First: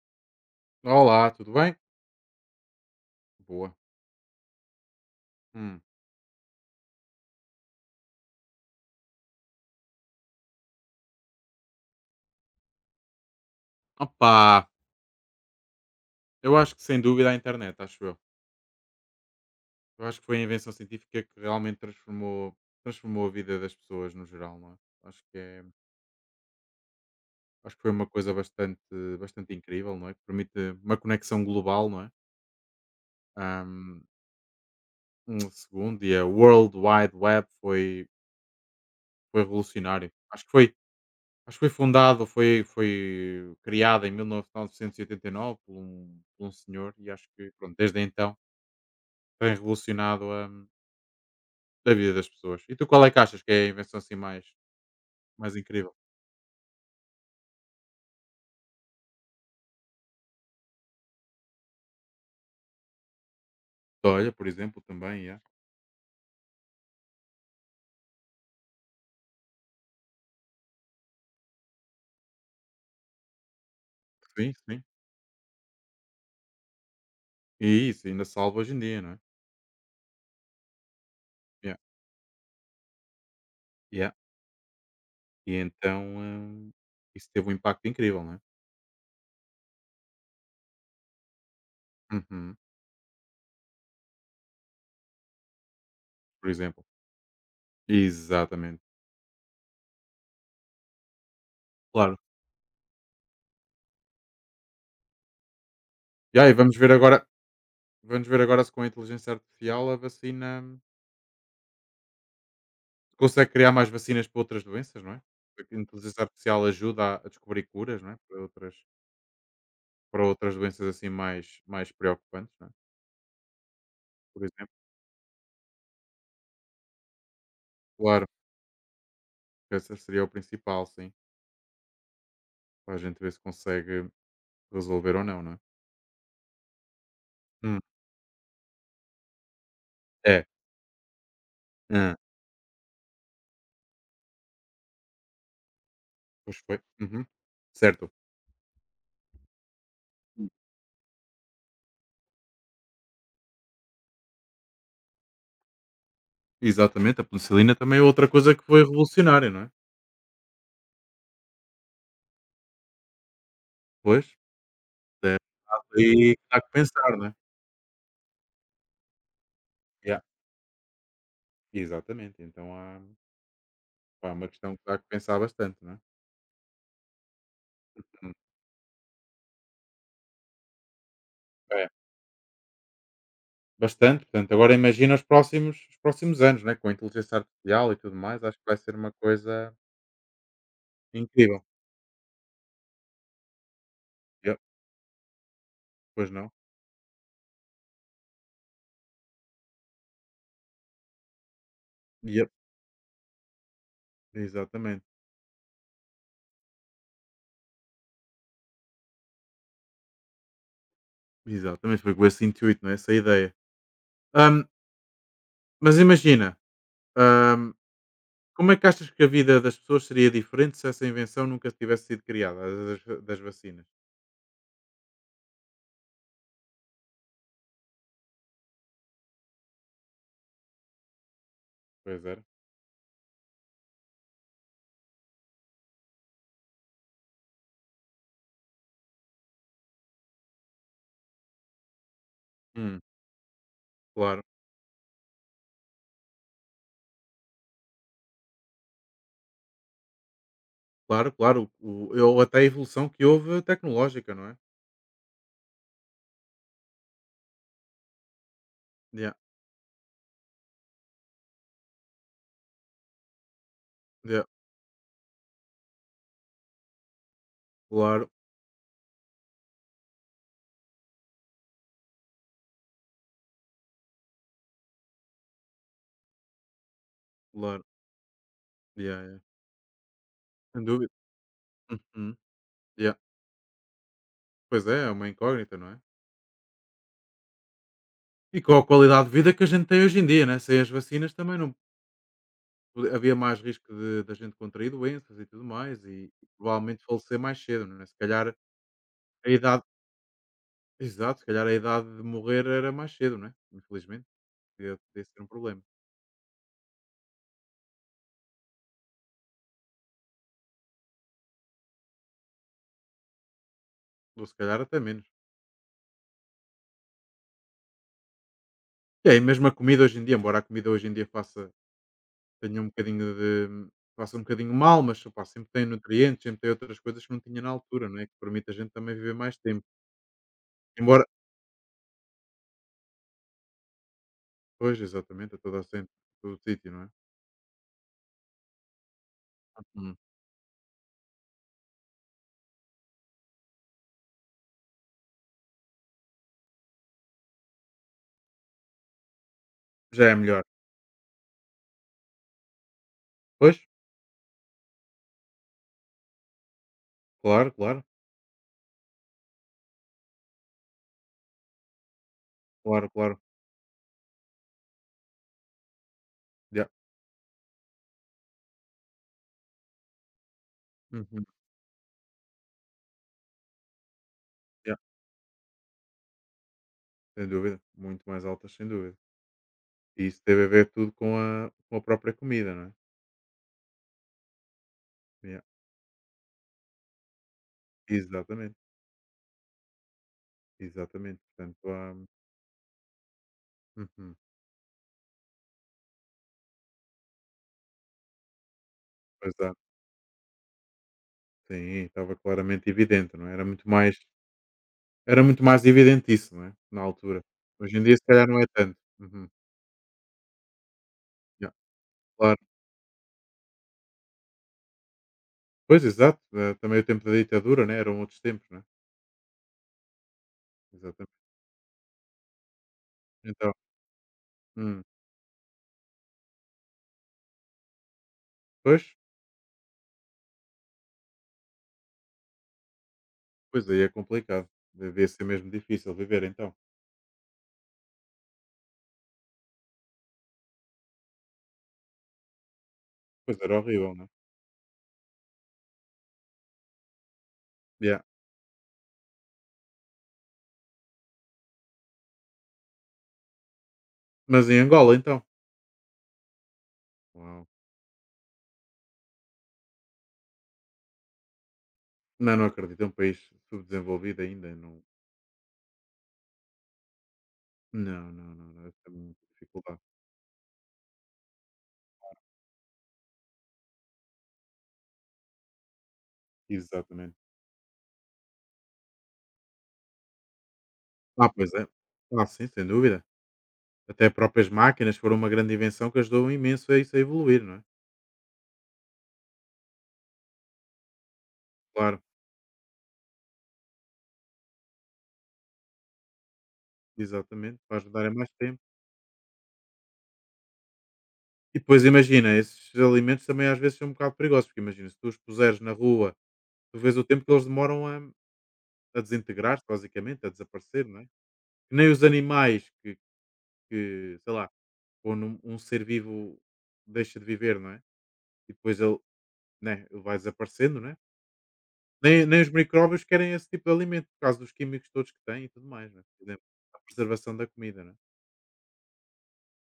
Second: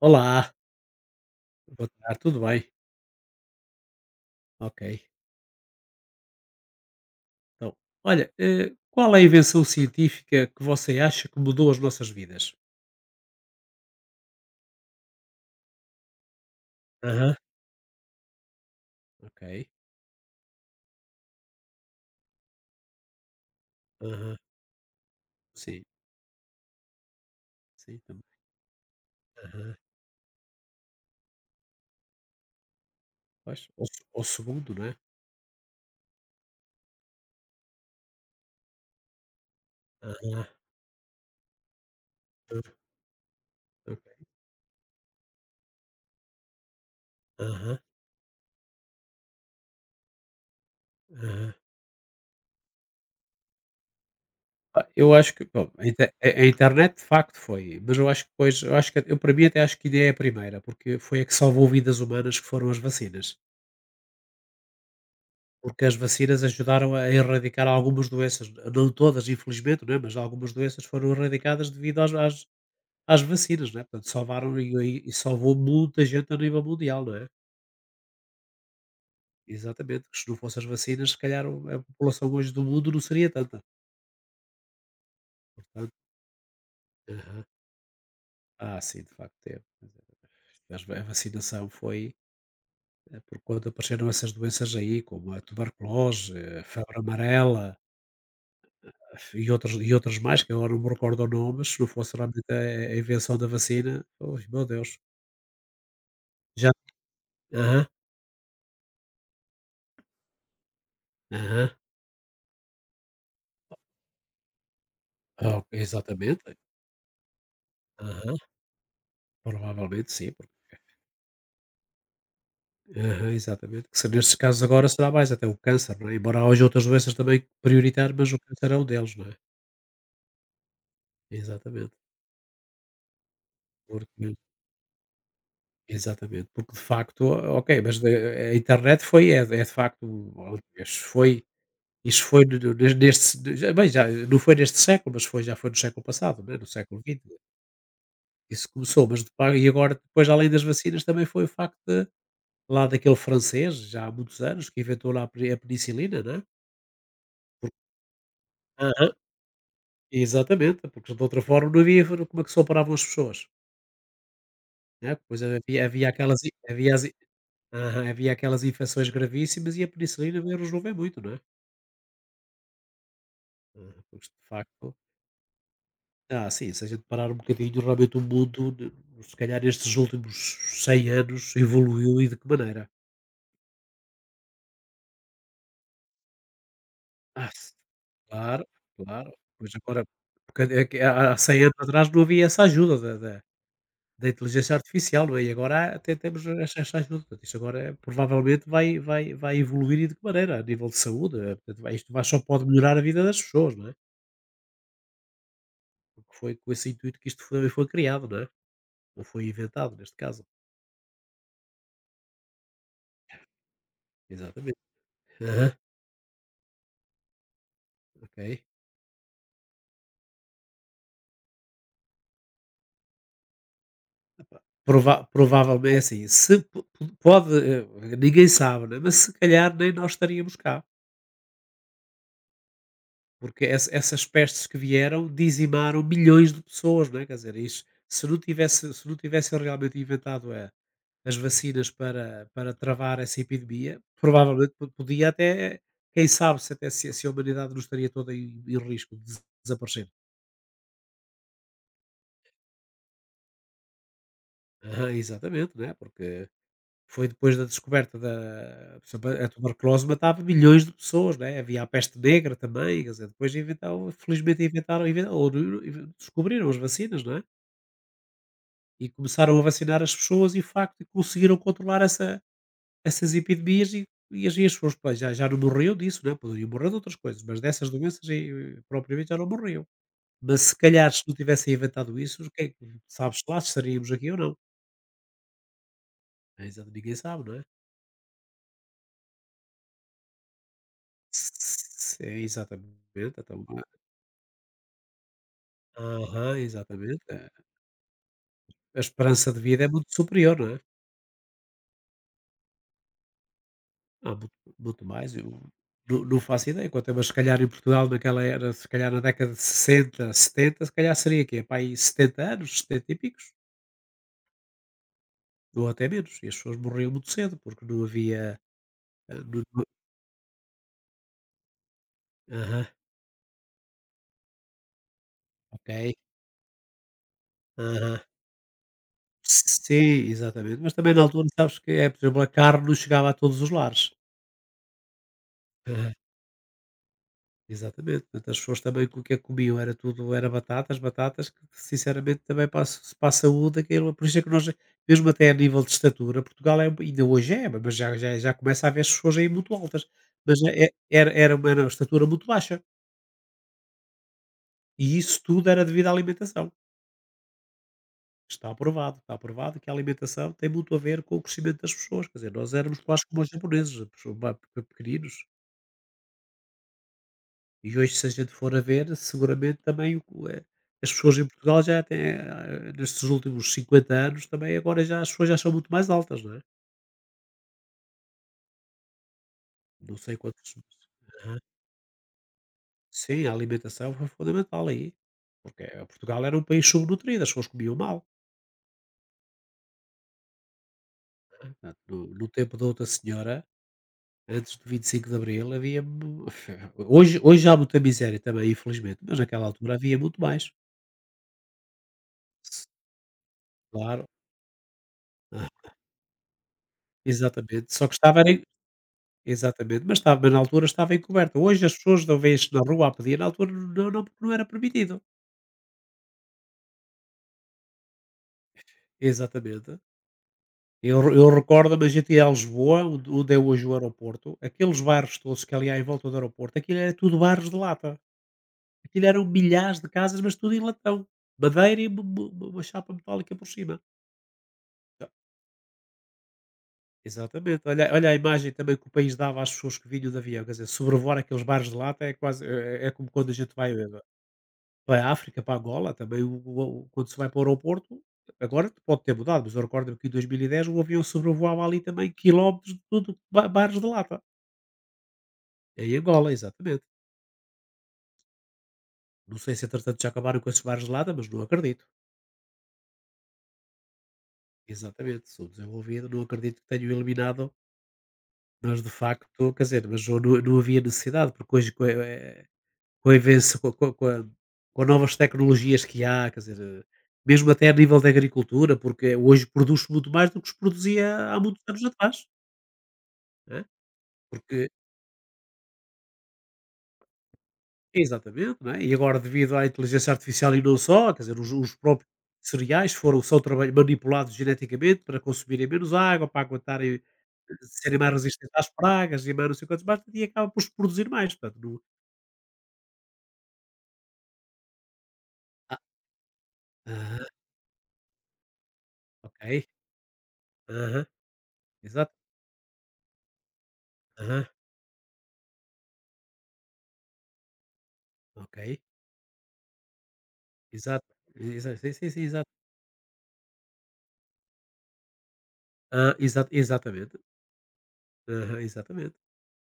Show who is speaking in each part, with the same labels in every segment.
Speaker 1: Olá,
Speaker 2: Olá, tudo bem?
Speaker 1: boa tarde, tudo bem?
Speaker 2: Boa.
Speaker 1: Ok.
Speaker 2: Hum.
Speaker 1: Então, olha, qual é a invenção científica que você acha que mudou as nossas vidas?
Speaker 2: Opa, eu acho que sem dúvida
Speaker 1: Aham.
Speaker 2: a internet, acho eu.
Speaker 1: Ok.
Speaker 2: Eu acho que foi a invenção científica que realmente transformou a vida das pessoas no
Speaker 1: Aham.
Speaker 2: geral, não é? Acho que, é,
Speaker 1: Sim,
Speaker 2: acho que foi
Speaker 1: sim,
Speaker 2: uma
Speaker 1: também.
Speaker 2: coisa bastante
Speaker 1: Aham.
Speaker 2: incrível, não é? Que permite uma conexão global, não é?
Speaker 1: Pois,
Speaker 2: Ahm,
Speaker 1: ao segundo, não é?
Speaker 2: Segundo, e a World Wide Web foi revolucionário. Acho
Speaker 1: Aham.
Speaker 2: que foi, acho que foi fundado, foi
Speaker 1: Ok.
Speaker 2: criada em 1989 por um senhor e acho que pronto,
Speaker 1: Aham.
Speaker 2: desde então tem revolucionado a,
Speaker 1: Aham.
Speaker 2: a vida das pessoas. E tu qual é que achas que é a invenção assim mais,
Speaker 1: Ah, eu acho que,
Speaker 2: mais
Speaker 1: bom,
Speaker 2: incrível?
Speaker 1: a internet de facto foi, mas eu acho que depois, eu para mim até acho que a ideia é a primeira, porque foi a que salvou vidas humanas que foram as vacinas.
Speaker 2: Olha, por exemplo, também, yeah.
Speaker 1: Porque as vacinas ajudaram a erradicar algumas doenças, não todas, infelizmente, não é? Mas algumas doenças foram erradicadas devido às vacinas, não é? Portanto,
Speaker 2: Sim,
Speaker 1: salvaram
Speaker 2: sim.
Speaker 1: e salvou muita gente a nível mundial, não é?
Speaker 2: E isso, ainda salva hoje em dia, não é?
Speaker 1: Exatamente, que se não fossem as vacinas, se calhar
Speaker 2: Yeah.
Speaker 1: a população hoje do mundo não seria tanta.
Speaker 2: Yeah. E
Speaker 1: Portanto.
Speaker 2: então, isso
Speaker 1: Aham.
Speaker 2: teve um impacto incrível, não é?
Speaker 1: Ah, sim, de facto, é. Mas a vacinação foi
Speaker 2: Uhum.
Speaker 1: por quando apareceram essas doenças aí, como a tuberculose,
Speaker 2: Por
Speaker 1: a
Speaker 2: exemplo.
Speaker 1: febre amarela,
Speaker 2: Exatamente.
Speaker 1: e outras, e outras mais, que agora não me recordo o nome, mas se não fosse
Speaker 2: Claro.
Speaker 1: realmente a invenção da vacina, ui, meu Deus.
Speaker 2: Yeah, e
Speaker 1: Já. Aham,
Speaker 2: vamos ver agora se com a inteligência artificial a vacina
Speaker 1: aham.
Speaker 2: se consegue criar mais vacinas para outras doenças, não é?
Speaker 1: Ah, ok,
Speaker 2: Porque a inteligência
Speaker 1: exatamente.
Speaker 2: artificial ajuda a descobrir curas, não é?
Speaker 1: Aham,
Speaker 2: Para outras,
Speaker 1: provavelmente
Speaker 2: para
Speaker 1: sim. Porque-
Speaker 2: outras doenças assim mais preocupantes, não é?
Speaker 1: Aham, exatamente. Que se nestes
Speaker 2: Por
Speaker 1: casos
Speaker 2: exemplo,
Speaker 1: agora será mais até o câncer, não é? Embora haja outras doenças também prioritárias,
Speaker 2: claro,
Speaker 1: mas o câncer é um deles, não é?
Speaker 2: essa seria o principal, sim.
Speaker 1: Exatamente.
Speaker 2: Para a gente ver se consegue
Speaker 1: Porque,
Speaker 2: resolver ou não, não é?
Speaker 1: exatamente. Porque de facto, ok,
Speaker 2: Hum,
Speaker 1: a internet foi, é de facto,
Speaker 2: é.
Speaker 1: aliás, foi.
Speaker 2: Ah.
Speaker 1: Isso foi de deste de bem, já não foi neste século, mas foi no século passado, né,
Speaker 2: Pois
Speaker 1: no
Speaker 2: foi.
Speaker 1: século XX.
Speaker 2: Uhum. Certo.
Speaker 1: Isso começou, mas depa e agora depois além das vacinas também foi o facto de lá daquele francês, já há muitos anos, que inventou lá a penicilina, né.
Speaker 2: Exatamente, a penicilina também é outra coisa que foi
Speaker 1: Aham.
Speaker 2: revolucionária, não é?
Speaker 1: Exatamente, porque de outra forma não havia como é que se operavam as pessoas,
Speaker 2: Pois,
Speaker 1: né,
Speaker 2: é,
Speaker 1: depois havia
Speaker 2: e
Speaker 1: aquelas in
Speaker 2: há que
Speaker 1: havia as in
Speaker 2: pensar, não é?
Speaker 1: aham, havia aquelas infecções gravíssimas e a
Speaker 2: Yeah,
Speaker 1: penicilina veio resolver muito, não é.
Speaker 2: exatamente, então há,
Speaker 1: Aham, porque
Speaker 2: pá,
Speaker 1: de
Speaker 2: uma questão que
Speaker 1: facto.
Speaker 2: há que pensar bastante, não é?
Speaker 1: Ah, sim, se a gente parar um bocadinho, realmente o
Speaker 2: Hum,
Speaker 1: mundo, se calhar estes últimos 100 anos,
Speaker 2: é,
Speaker 1: evoluiu e de que maneira?
Speaker 2: bastante, portanto, agora imagina os próximos anos, né? Com a inteligência
Speaker 1: Ah,
Speaker 2: artificial e tudo mais, acho que
Speaker 1: claro,
Speaker 2: vai ser uma
Speaker 1: claro. Pois
Speaker 2: coisa
Speaker 1: agora, porque é que há 100
Speaker 2: incrível.
Speaker 1: anos atrás não havia essa ajuda da
Speaker 2: Yep,
Speaker 1: inteligência artificial, não é? E agora até
Speaker 2: pois
Speaker 1: temos
Speaker 2: não?
Speaker 1: essa ajuda. Portanto, isso agora provavelmente vai evoluir e de que maneira? A nível de saúde, portanto, isto vai, só
Speaker 2: Yep,
Speaker 1: pode melhorar a vida das pessoas, não é?
Speaker 2: exatamente.
Speaker 1: Porque foi com esse intuito que isto foi criado, não é? Ou foi inventado, neste caso.
Speaker 2: Exatamente, foi com esse intuito, não é? Essa ideia. Ahm,
Speaker 1: Exatamente. Aham.
Speaker 2: mas imagina, ahm,
Speaker 1: Ok.
Speaker 2: como é que achas que a vida das pessoas seria diferente se essa invenção nunca tivesse sido criada, a das vacinas?
Speaker 1: Provavelmente, é assim, se po po pode, ninguém sabe, né, mas se calhar nem nós estaríamos cá,
Speaker 2: Pois era.
Speaker 1: porque essas pestes que vieram dizimaram milhões de pessoas, não é, quer dizer, isso se não tivessem realmente inventado a as vacinas para
Speaker 2: Hum,
Speaker 1: travar essa epidemia,
Speaker 2: claro,
Speaker 1: provavelmente po podia até, quem sabe se até se a humanidade não estaria toda em risco de desaparecer.
Speaker 2: claro, claro. Ou até a evolução que houve tecnológica, não é?
Speaker 1: Aham, exatamente, né, porque foi depois da descoberta da por exemplo,
Speaker 2: Yeah,
Speaker 1: a tuberculose matava milhões de pessoas, né, havia a peste negra também, quer dizer, depois inventaram
Speaker 2: yeah,
Speaker 1: felizmente inventaram inven ou nu- descobriram as vacinas, não é,
Speaker 2: claro,
Speaker 1: e começaram a vacinar as pessoas e de facto conseguiram controlar essas epidemias e as pessoas, pois, já não morriam disso, né, poderiam morrer de outras coisas, mas
Speaker 2: claro.
Speaker 1: dessas doenças e
Speaker 2: Yeah,
Speaker 1: propriamente já
Speaker 2: yeah,
Speaker 1: não morriam. Mas se
Speaker 2: sem dúvida.
Speaker 1: calhar se não tivessem inventado
Speaker 2: Uhum,
Speaker 1: isso, quem
Speaker 2: yeah.
Speaker 1: sabes lá se estaríamos aqui ou não.
Speaker 2: Pois é, é uma incógnita, não é?
Speaker 1: Exato, ninguém sabe, não é?
Speaker 2: E com a qualidade de vida que a gente tem hoje em dia, né? Sem as vacinas também não.
Speaker 1: S s É,
Speaker 2: Havia
Speaker 1: exatamente,
Speaker 2: mais
Speaker 1: então.
Speaker 2: risco de da gente contrair doenças e tudo mais e
Speaker 1: Aham,
Speaker 2: provavelmente
Speaker 1: exatamente.
Speaker 2: falecer
Speaker 1: A
Speaker 2: mais cedo, não é? Se calhar
Speaker 1: a esperança
Speaker 2: a
Speaker 1: de vida
Speaker 2: idade
Speaker 1: é muito superior, não é?
Speaker 2: exato, se calhar a idade de morrer era mais cedo, não é? Infelizmente,
Speaker 1: Há muito
Speaker 2: podia
Speaker 1: muito
Speaker 2: podia
Speaker 1: mais,
Speaker 2: ser
Speaker 1: eu
Speaker 2: um problema.
Speaker 1: não faço ideia quanto é, mas se calhar em Portugal naquela era, se calhar na década de 60 70 se calhar seria que para aí 70 anos, 70 e picos,
Speaker 2: Ou se calhar até menos.
Speaker 1: ou até menos, e as pessoas morriam muito cedo, porque não havia.
Speaker 2: E aí
Speaker 1: Não,
Speaker 2: mesmo a
Speaker 1: não.
Speaker 2: comida hoje em dia, embora a comida hoje em dia tenha
Speaker 1: Aham,
Speaker 2: um bocadinho de faça um bocadinho mal, mas opá, sempre tem
Speaker 1: ok,
Speaker 2: nutrientes, sempre tem outras coisas que não tinha na altura,
Speaker 1: aham.
Speaker 2: não é? Que permite a gente também viver mais tempo.
Speaker 1: Sim, exatamente, mas também na
Speaker 2: Embora
Speaker 1: altura sabes que é, por exemplo, a carne não chegava a todos os lares.
Speaker 2: pois, exatamente, a toda a gente, todo o sítio, não é?
Speaker 1: Exatamente, portanto, as pessoas também que o que é que comiam era
Speaker 2: Uhum.
Speaker 1: tudo, era batatas, batatas, que sinceramente também para a saúde, aquilo, por isso é que nós, mesmo até a nível de estatura, Portugal é, ainda hoje é, mas já começa a haver pessoas aí muito altas,
Speaker 2: Já é
Speaker 1: mas
Speaker 2: melhor.
Speaker 1: era uma era estatura muito baixa,
Speaker 2: Pois,
Speaker 1: e isso tudo era devido à alimentação,
Speaker 2: claro, claro,
Speaker 1: está aprovado que a alimentação tem muito a ver com o crescimento das pessoas, quer dizer, nós éramos
Speaker 2: claro,
Speaker 1: quase como
Speaker 2: claro.
Speaker 1: os japoneses, pessoas pequeninos.
Speaker 2: Ya.
Speaker 1: E hoje, se a gente for a ver, seguramente também as pessoas em
Speaker 2: Uhum.
Speaker 1: Portugal já têm, nestes últimos 50 anos também
Speaker 2: Yeah,
Speaker 1: agora já as pessoas já são muito mais altas, não é?
Speaker 2: sem dúvida, muito mais altas, sem dúvida.
Speaker 1: Não
Speaker 2: E
Speaker 1: sei
Speaker 2: isso teve a
Speaker 1: quantos.
Speaker 2: ver tudo
Speaker 1: Aham.
Speaker 2: com a própria comida, não é?
Speaker 1: Sim, a alimentação foi fundamental aí,
Speaker 2: Yeah,
Speaker 1: porque Portugal era um país subnutrido, as pessoas comiam mal.
Speaker 2: exatamente, exatamente. Portanto,
Speaker 1: Portanto,
Speaker 2: há.
Speaker 1: no tempo da outra senhora,
Speaker 2: Uhum.
Speaker 1: antes do 25 de Abril, havia mu hoje há muita miséria também, infelizmente, mas
Speaker 2: Pois
Speaker 1: naquela
Speaker 2: há,
Speaker 1: altura havia muito mais.
Speaker 2: sim, estava
Speaker 1: S
Speaker 2: claramente evidente, não é? Era muito mais,
Speaker 1: Claro.
Speaker 2: era muito mais
Speaker 1: ah,
Speaker 2: evidente isso, não é? Na altura.
Speaker 1: Exatamente,
Speaker 2: Hoje em
Speaker 1: só que
Speaker 2: dia, se
Speaker 1: estava
Speaker 2: calhar,
Speaker 1: era.
Speaker 2: não é tanto. Uhum.
Speaker 1: Exatamente, mas na altura estava encoberta.
Speaker 2: Yeah,
Speaker 1: Hoje as pessoas não
Speaker 2: claro.
Speaker 1: veem se na rua a pedir, na altura não era permitido.
Speaker 2: Pois, exato. Também o tempo da ditadura, né? Eram outros tempos, não é?
Speaker 1: Exatamente. Eu
Speaker 2: Exatamente.
Speaker 1: eu recordo-me, a gente ia a Lisboa, onde é
Speaker 2: Então,
Speaker 1: hoje o aeroporto, aqueles
Speaker 2: hum,
Speaker 1: bairros todos que ali há em volta do aeroporto, aquilo era tudo bairros de lata.
Speaker 2: pois,
Speaker 1: Aquilo eram milhares de casas, mas tudo em latão. Madeira e uma chapa metálica por
Speaker 2: pois
Speaker 1: cima.
Speaker 2: aí é complicado. Devia
Speaker 1: Então
Speaker 2: ser mesmo difícil viver, então.
Speaker 1: exatamente, olha a imagem também que o país dava às pessoas que vinham de avião, quer dizer, sobrevoar aqueles bairros de lata é quase é como quando a
Speaker 2: Pois
Speaker 1: gente
Speaker 2: era
Speaker 1: vai
Speaker 2: horrível, não é?
Speaker 1: para a África, é para Angola, também quando se vai para o aeroporto,
Speaker 2: Yeah.
Speaker 1: agora pode ter mudado, mas eu recordo-me que em 2010 o avião sobrevoava ali também quilómetros de tudo, ba bares de lata,
Speaker 2: Mas em Angola então?
Speaker 1: em Angola, exatamente.
Speaker 2: Uau!
Speaker 1: Não sei se entretanto já acabaram com esses bares de lata, mas não acredito.
Speaker 2: Não, não acredito, é um país subdesenvolvido ainda, não
Speaker 1: Exatamente, sou desenvolvido, não acredito que tenham eliminado,
Speaker 2: não, não, não, não, deve
Speaker 1: mas de
Speaker 2: ter muita
Speaker 1: facto, quer
Speaker 2: dificuldade.
Speaker 1: dizer, mas eu não havia necessidade, porque hoje co eh com a invenção co co com a com novas tecnologias que há, quer dizer,
Speaker 2: Exatamente.
Speaker 1: mesmo até a nível da agricultura, porque hoje produz muito mais do que se
Speaker 2: Ah,
Speaker 1: produzia há
Speaker 2: pois
Speaker 1: muitos
Speaker 2: é.
Speaker 1: anos atrás,
Speaker 2: Ah, sim, sem dúvida.
Speaker 1: não é?
Speaker 2: Até próprias
Speaker 1: Porque
Speaker 2: máquinas foram uma grande invenção que ajudou imenso a isso a evoluir, não é?
Speaker 1: exatamente, não é? E agora devido à inteligência artificial e não só, quer dizer, os
Speaker 2: Claro,
Speaker 1: próprios cereais foram são trabalho manipulados geneticamente para consumirem menos água, para aguentarem
Speaker 2: exatamente, para
Speaker 1: serem
Speaker 2: ajudar a
Speaker 1: mais
Speaker 2: mais
Speaker 1: resistentes
Speaker 2: tempo.
Speaker 1: às pragas e mais não sei quantos mais, e acaba por se produzir mais, portanto,
Speaker 2: E
Speaker 1: no.
Speaker 2: depois imagina, esses alimentos também às vezes são um bocado perigosos, porque imagina, se tu os puseres na
Speaker 1: ah,
Speaker 2: rua, tu vês o
Speaker 1: aham,
Speaker 2: tempo que eles demoram a desintegrar-se
Speaker 1: ok,
Speaker 2: basicamente, a desaparecer, não é?
Speaker 1: aham,
Speaker 2: Que nem os
Speaker 1: exato,
Speaker 2: animais que, sei
Speaker 1: aham,
Speaker 2: lá, quando um ser vivo deixa de viver, não é? E
Speaker 1: ok.
Speaker 2: depois ele, né, ele vai desaparecendo, né?
Speaker 1: Exato, exa sim, sim, sim,
Speaker 2: Nem
Speaker 1: exato.
Speaker 2: os micróbios querem esse tipo de alimento, por causa dos químicos todos que têm e tudo mais, né?
Speaker 1: Hã,
Speaker 2: Por exemplo, a
Speaker 1: exatamente.
Speaker 2: preservação da comida, né?
Speaker 1: Aham, exatamente.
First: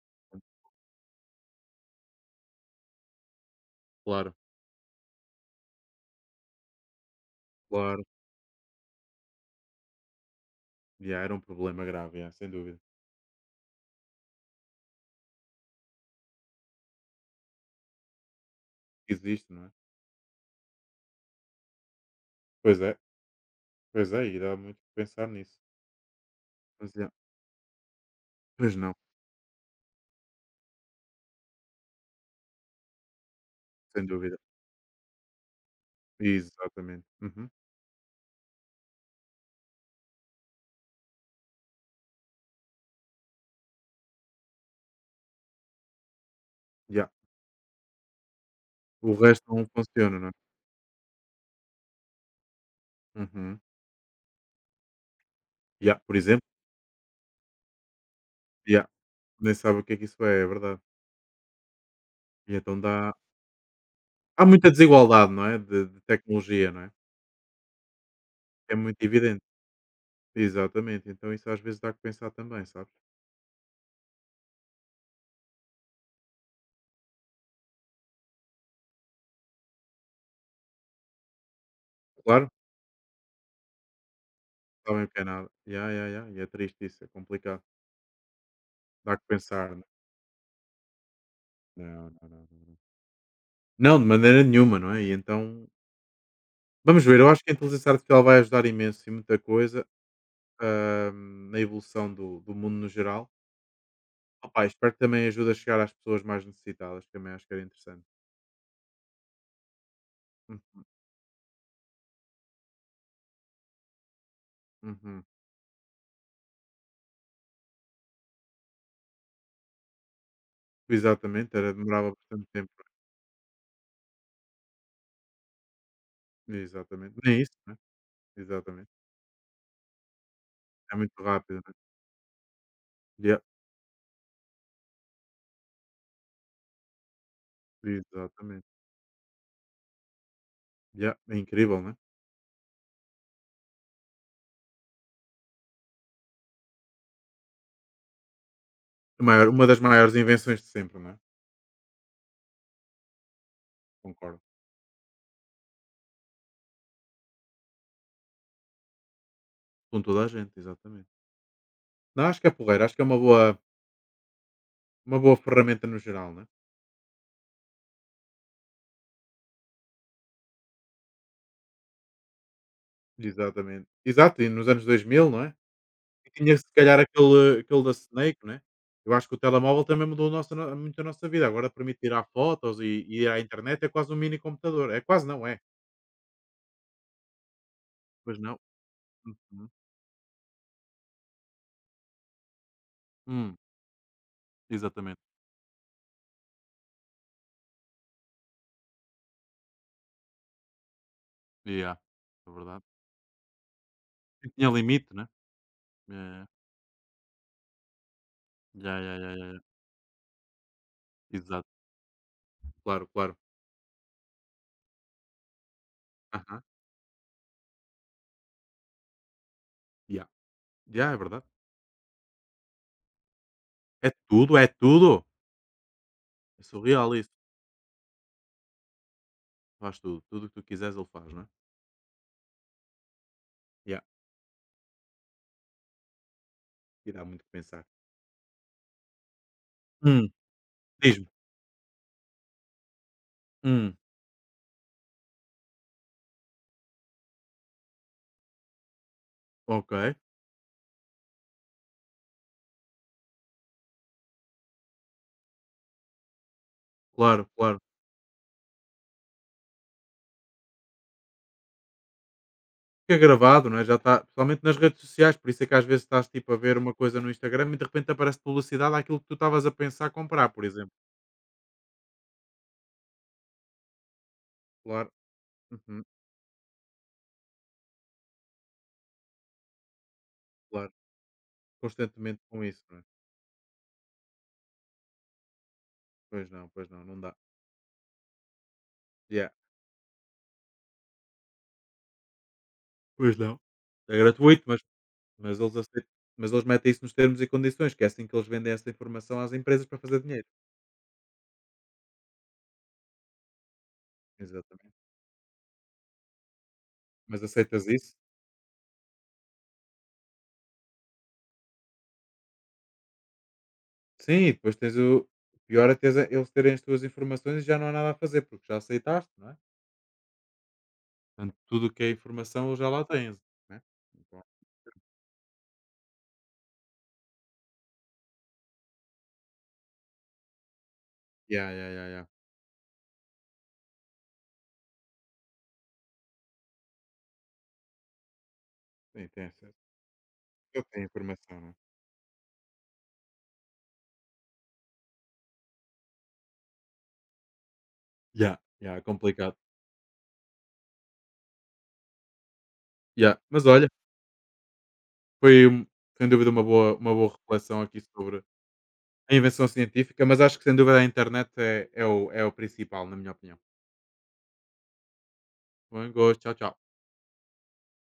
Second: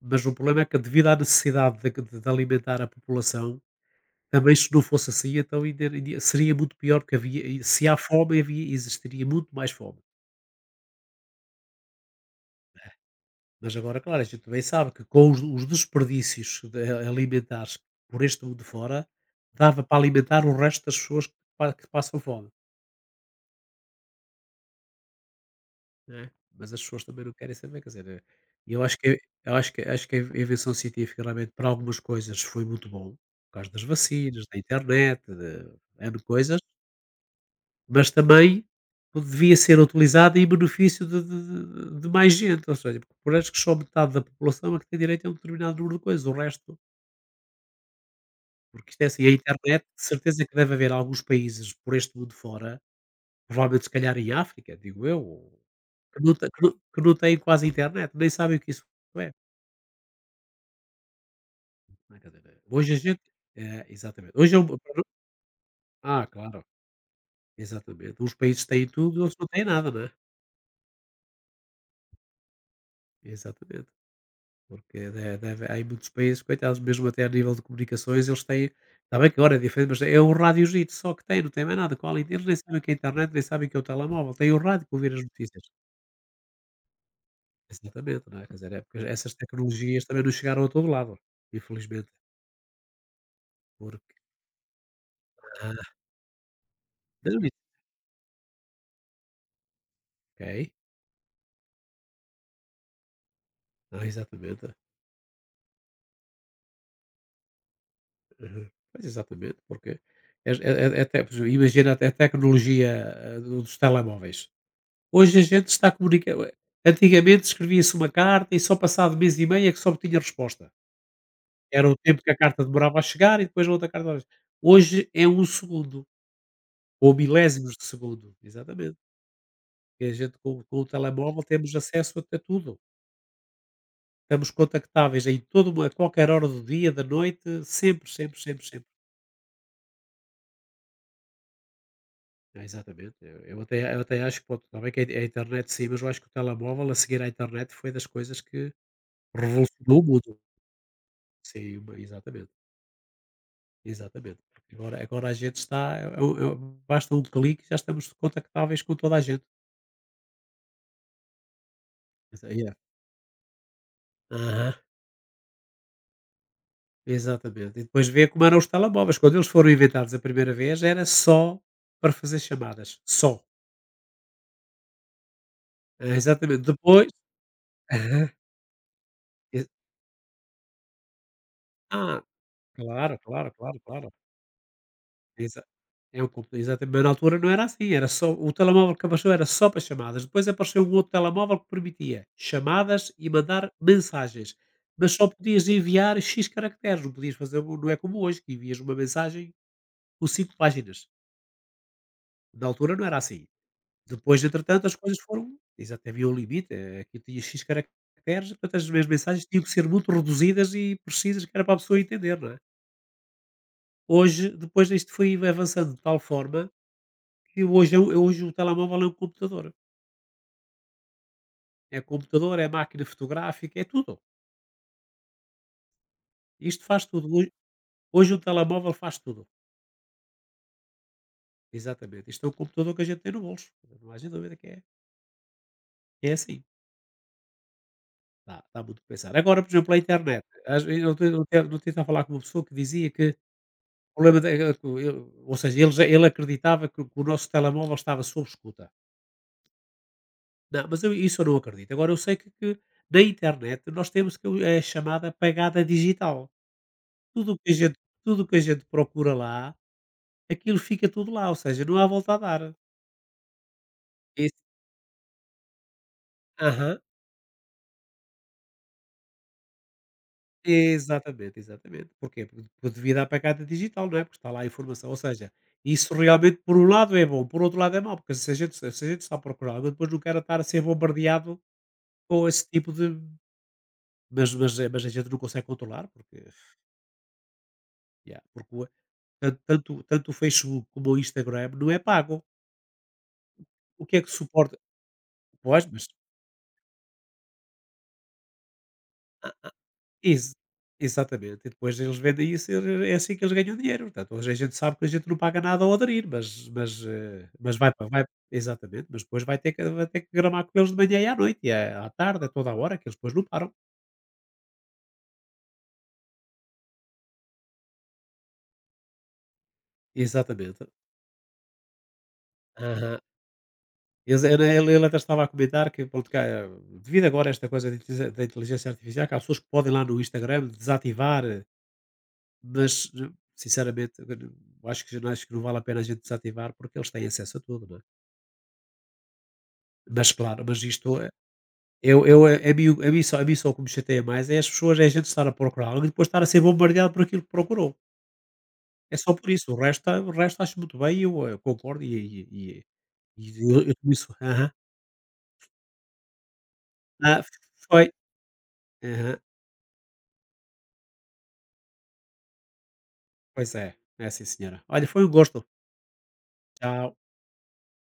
Speaker 1: Mas o problema é que devido à necessidade de alimentar a população,
Speaker 2: Claro.
Speaker 1: também se não fosse assim, então ainda iria seria muito pior, porque havia e se há
Speaker 2: Claro.
Speaker 1: fome, havia existiria muito mais fome.
Speaker 2: Yeah, era um problema grave, yeah, sem dúvida.
Speaker 1: Mas agora, claro, a gente também sabe que com os desperdícios de alimentares por este mundo fora,
Speaker 2: Existe, não é?
Speaker 1: dava para alimentar o resto das pessoas que pa que passam fome.
Speaker 2: Pois é, pois é, e dá muito que pensar nisso.
Speaker 1: Né? Mas as
Speaker 2: Mas,
Speaker 1: pessoas
Speaker 2: yeah,
Speaker 1: também não querem saber, quer dizer,
Speaker 2: pois não,
Speaker 1: eu acho que a invenção científica realmente para algumas coisas foi muito bom, por causa das
Speaker 2: sem dúvida.
Speaker 1: vacinas, da internet, de n coisas,
Speaker 2: Exatamente. Uhum.
Speaker 1: mas também devia ser utilizada em benefício de mais gente, ou seja, porque parece que só metade da população é que tem direito a um determinado número de coisas, o resto
Speaker 2: Yeah.
Speaker 1: porque isto é
Speaker 2: O
Speaker 1: assim, a
Speaker 2: resto não
Speaker 1: internet de
Speaker 2: funciona, não é?
Speaker 1: certeza que deve haver alguns países por este mundo fora,
Speaker 2: Uhum.
Speaker 1: provavelmente se calhar em África, digo eu,
Speaker 2: Yeah, por
Speaker 1: que não
Speaker 2: exemplo.
Speaker 1: te que não têm quase internet, nem sabem o que isso
Speaker 2: Já.
Speaker 1: é.
Speaker 2: Nem sabe o que é que isso é, é verdade.
Speaker 1: Né, quer
Speaker 2: E
Speaker 1: dizer,
Speaker 2: então
Speaker 1: hoje a
Speaker 2: dá,
Speaker 1: gente é, exatamente.
Speaker 2: Há
Speaker 1: Hoje é o.
Speaker 2: muita desigualdade, não é, de
Speaker 1: Claro,
Speaker 2: tecnologia, não é?
Speaker 1: exatamente. Uns países
Speaker 2: É
Speaker 1: têm
Speaker 2: muito
Speaker 1: tudo, outros
Speaker 2: evidente.
Speaker 1: não têm nada, né?
Speaker 2: Exatamente, então isso às vezes dá que pensar também, sabes?
Speaker 1: Exatamente. Porque de deve há aí muitos países, coitados, mesmo até a nível de comunicações, eles têm está bem que agora é diferente, mas é o radiozito só que tem, não tem mais nada. Qual é, eles
Speaker 2: Claro,
Speaker 1: nem sabem o que é a internet, nem sabem o que é o telemóvel, têm o rádio para
Speaker 2: sabem o
Speaker 1: ouvir
Speaker 2: que
Speaker 1: as
Speaker 2: é nada.
Speaker 1: notícias.
Speaker 2: Ya, ya, ya, e é triste isso, é complicado.
Speaker 1: Exatamente, não é? Quer dizer, é porque
Speaker 2: Dá que
Speaker 1: essas
Speaker 2: pensar, né?
Speaker 1: tecnologias também não chegaram a todo lado,
Speaker 2: Não,
Speaker 1: infelizmente.
Speaker 2: não, não, não. Não, de
Speaker 1: Porque.
Speaker 2: maneira nenhuma, não é? E então,
Speaker 1: ah,
Speaker 2: vamos ver, eu
Speaker 1: não,
Speaker 2: acho que a inteligência artificial vai ajudar imenso e muita coisa,
Speaker 1: ok.
Speaker 2: hã, na evolução do mundo no geral.
Speaker 1: Ah,
Speaker 2: Opá,
Speaker 1: exatamente.
Speaker 2: espero que também ajude a chegar às pessoas mais necessitadas, que também acho que era interessante.
Speaker 1: Aham. Pois, exatamente, porque é
Speaker 2: Hum,
Speaker 1: é é até pois imagina até a tecnologia, do dos telemóveis.
Speaker 2: uhum.
Speaker 1: Hoje a gente está antigamente escrevia-se uma carta e só passado mês e meio é que se tinha resposta.
Speaker 2: Exatamente, era
Speaker 1: Era o
Speaker 2: demorava
Speaker 1: tempo que a
Speaker 2: bastante
Speaker 1: carta
Speaker 2: tempo.
Speaker 1: demorava a chegar e depois a outra carta. Hoje é um segundo, ou
Speaker 2: Exatamente, nem isso, né?
Speaker 1: milésimos de segundo,
Speaker 2: Exatamente.
Speaker 1: exatamente. E a gente com o
Speaker 2: É muito
Speaker 1: telemóvel
Speaker 2: rápido,
Speaker 1: temos
Speaker 2: né.
Speaker 1: acesso até tudo.
Speaker 2: Yeah,
Speaker 1: Estamos contactáveis em toda uma a qualquer hora do dia, da noite, sempre, sempre,
Speaker 2: exatamente.
Speaker 1: sempre, sempre.
Speaker 2: Yeah, é incrível, né.
Speaker 1: É, exatamente. Eu até acho que pronto, está bem que a internet sim, mas eu acho que o telemóvel a seguir à internet foi das coisas que
Speaker 2: A maior uma das
Speaker 1: revolucionou o
Speaker 2: maiores
Speaker 1: mundo.
Speaker 2: invenções de sempre, né.
Speaker 1: Sim, exatamente. Exatamente.
Speaker 2: Concordo.
Speaker 1: Porque agora a gente está, basta um clique e já estamos contactáveis com toda a gente.
Speaker 2: Com toda a gente, exatamente. Não, acho que
Speaker 1: Então,
Speaker 2: é
Speaker 1: yeah.
Speaker 2: porreiro, acho que é uma boa
Speaker 1: Aham.
Speaker 2: uma boa ferramenta no geral, né.
Speaker 1: Exatamente. E depois vê como eram os telemóveis. Quando eles foram inventados a primeira vez, era só para fazer chamadas. Só.
Speaker 2: Exatamente. Exato, e nos anos 2000 não é,
Speaker 1: Ah,
Speaker 2: e tinha
Speaker 1: exatamente.
Speaker 2: se calhar
Speaker 1: Depois.
Speaker 2: aquele da
Speaker 1: Aham.
Speaker 2: Snake, né. Eu acho que o
Speaker 1: ex-
Speaker 2: telemóvel também mudou a nossa muito a nossa vida, agora permite
Speaker 1: Ah,
Speaker 2: tirar fotos e
Speaker 1: claro,
Speaker 2: e ir à
Speaker 1: claro, claro,
Speaker 2: internet, é
Speaker 1: claro.
Speaker 2: quase um mini computador. É quase não, é.
Speaker 1: Exa é um compu exatamente, mas na altura não era assim, era só
Speaker 2: Pois
Speaker 1: o
Speaker 2: não.
Speaker 1: telemóvel que apareceu era só
Speaker 2: Uhum.
Speaker 1: para chamadas, depois apareceu um outro telemóvel que permitia chamadas e
Speaker 2: Hum,
Speaker 1: mandar mensagens, mas
Speaker 2: exatamente.
Speaker 1: só podias enviar "x" caracteres, não podias fazer o não é como hoje, que envias uma mensagem com 5 páginas,
Speaker 2: Yeah, é
Speaker 1: na
Speaker 2: verdade.
Speaker 1: altura não era assim. Depois
Speaker 2: E tinha
Speaker 1: entretanto as
Speaker 2: limite,
Speaker 1: coisas
Speaker 2: né.
Speaker 1: foram. Exato, havia um
Speaker 2: Ya,
Speaker 1: limite, aquilo tinha "x" caracteres, portanto as
Speaker 2: ya,
Speaker 1: minhas
Speaker 2: ya, ya,
Speaker 1: mensagens
Speaker 2: ya,
Speaker 1: tinham que
Speaker 2: ya.
Speaker 1: ser muito reduzidas e precisas que era
Speaker 2: Exato,
Speaker 1: para a pessoa entender, não é.
Speaker 2: claro, claro.
Speaker 1: Hoje, depois isto foi avançando de tal forma.
Speaker 2: Aham,
Speaker 1: E hoje, eu hoje o telemóvel é um computador.
Speaker 2: ya. Ya, é verdade.
Speaker 1: É computador, é máquina fotográfica, é
Speaker 2: É
Speaker 1: tudo.
Speaker 2: tudo, é tudo. É
Speaker 1: Isto faz
Speaker 2: surreal
Speaker 1: tudo.
Speaker 2: isso.
Speaker 1: Hoje o telemóvel faz tudo.
Speaker 2: Faz tudo. Tudo o que tu quiseres ele faz, não é?
Speaker 1: Exatamente. Isto é um computador que a gente tem no bolso.
Speaker 2: Ya,
Speaker 1: Não há dúvida que que é assim.
Speaker 2: e dá muito o que pensar.
Speaker 1: Dá muito a pensar. Agora, por exemplo, a
Speaker 2: Hum,
Speaker 1: internet. Às vezes,
Speaker 2: diz-me.
Speaker 1: eu estou a falar com uma pessoa que dizia que
Speaker 2: Hum,
Speaker 1: o problema da- eh, que o- eu- ou seja, ele acreditava o que o nosso telemóvel estava sob escuta.
Speaker 2: ok.
Speaker 1: Não, isso eu não acredito. Agora, eu sei que na internet nós temos que, é chamada pagada digital.
Speaker 2: Claro,
Speaker 1: Tudo o que a
Speaker 2: claro.
Speaker 1: gente tudo o que a gente procura lá, aquilo fica tudo lá, ou seja, não há volta a dar.
Speaker 2: Porque é gravado, não é? Já está,
Speaker 1: Isso.
Speaker 2: principalmente nas redes sociais, por isso é que às vezes estás tipo a ver uma
Speaker 1: Aham.
Speaker 2: coisa no Instagram e de repente aparece publicidade àquilo que tu estavas a pensar comprar, por exemplo.
Speaker 1: Exatamente, exatamente. Porquê? Porque devido à pegada digital, não é? Porque está lá a informação,
Speaker 2: Claro,
Speaker 1: ou seja,
Speaker 2: uhum,
Speaker 1: isso realmente por um lado é bom, por outro lado é mau, porque se a gente sabe procurar, mas depois não quer estar a ser
Speaker 2: claro.
Speaker 1: bombardeado
Speaker 2: Constantemente
Speaker 1: com
Speaker 2: com
Speaker 1: esse
Speaker 2: isso,
Speaker 1: tipo
Speaker 2: não é?
Speaker 1: de mas a gente não consegue controlar, porque
Speaker 2: Pois não, não dá.
Speaker 1: yeah, porque o tanto
Speaker 2: Ya.
Speaker 1: tanto tanto o Facebook como o Instagram não é pago.
Speaker 2: Pois não.
Speaker 1: O que
Speaker 2: É
Speaker 1: é que
Speaker 2: gratuito,
Speaker 1: suporta
Speaker 2: Mas eles
Speaker 1: pois, mas
Speaker 2: aceitam mas eles metem isso nos termos e condições, que é assim que eles vendem essa informação às empresas para fazer dinheiro.
Speaker 1: Ex exatamente. E depois eles vendem isso, e é assim que eles ganham dinheiro. Portanto, hoje a gente
Speaker 2: Exatamente.
Speaker 1: sabe que a gente não paga nada ao aderir, mas,
Speaker 2: Mas aceitas isso?
Speaker 1: vai, exatamente, mas depois vai ter que gramar com eles de manhã e à noite, e à tarde, a toda a hora, que eles depois não param.
Speaker 2: Sim, e depois tens o pior é teres a eles terem as tuas informações e já não há nada a fazer, porque já aceitaste, não é?
Speaker 1: Exatamente.
Speaker 2: Portanto, tudo o que é informação eles já lá
Speaker 1: Aham.
Speaker 2: tens, né? Então,
Speaker 1: Ele até estava a comentar que, pronto, cá, devido agora a esta coisa da inteligência artificial, que há pessoas que podem lá no Instagram desativar,
Speaker 2: yeah, yeah, yeah, yeah.
Speaker 1: mas eh, sinceramente eu não- acho acho que não vale a pena a gente desativar porque eles têm acesso a tudo, não é?
Speaker 2: Sim, tem acesso.
Speaker 1: Mas claro, mas
Speaker 2: Eu tenho
Speaker 1: isto é
Speaker 2: informação, né?
Speaker 1: eu é é a mim o a mim só o que me chateia mais é a gente estar a procurar algo e depois estar a ser bombardeado por aquilo que procurou.
Speaker 2: Yeah, yeah, é
Speaker 1: É só por
Speaker 2: complicado.
Speaker 1: isso, o resto acho muito bem e eu, concordo e e
Speaker 2: Yeah.
Speaker 1: e
Speaker 2: Mas
Speaker 1: eu
Speaker 2: olha,
Speaker 1: eu com isso aham.
Speaker 2: foi um- sem dúvida uma boa
Speaker 1: Ah,
Speaker 2: reflexão aqui
Speaker 1: foi.
Speaker 2: sobre a
Speaker 1: Aham.
Speaker 2: invenção científica, mas acho que sem dúvida a internet é o principal, na minha opinião.
Speaker 1: Pois é. É sim senhora. Olha, foi um gosto.
Speaker 2: Foi um gosto. Tchau, tchau.
Speaker 1: Tchau.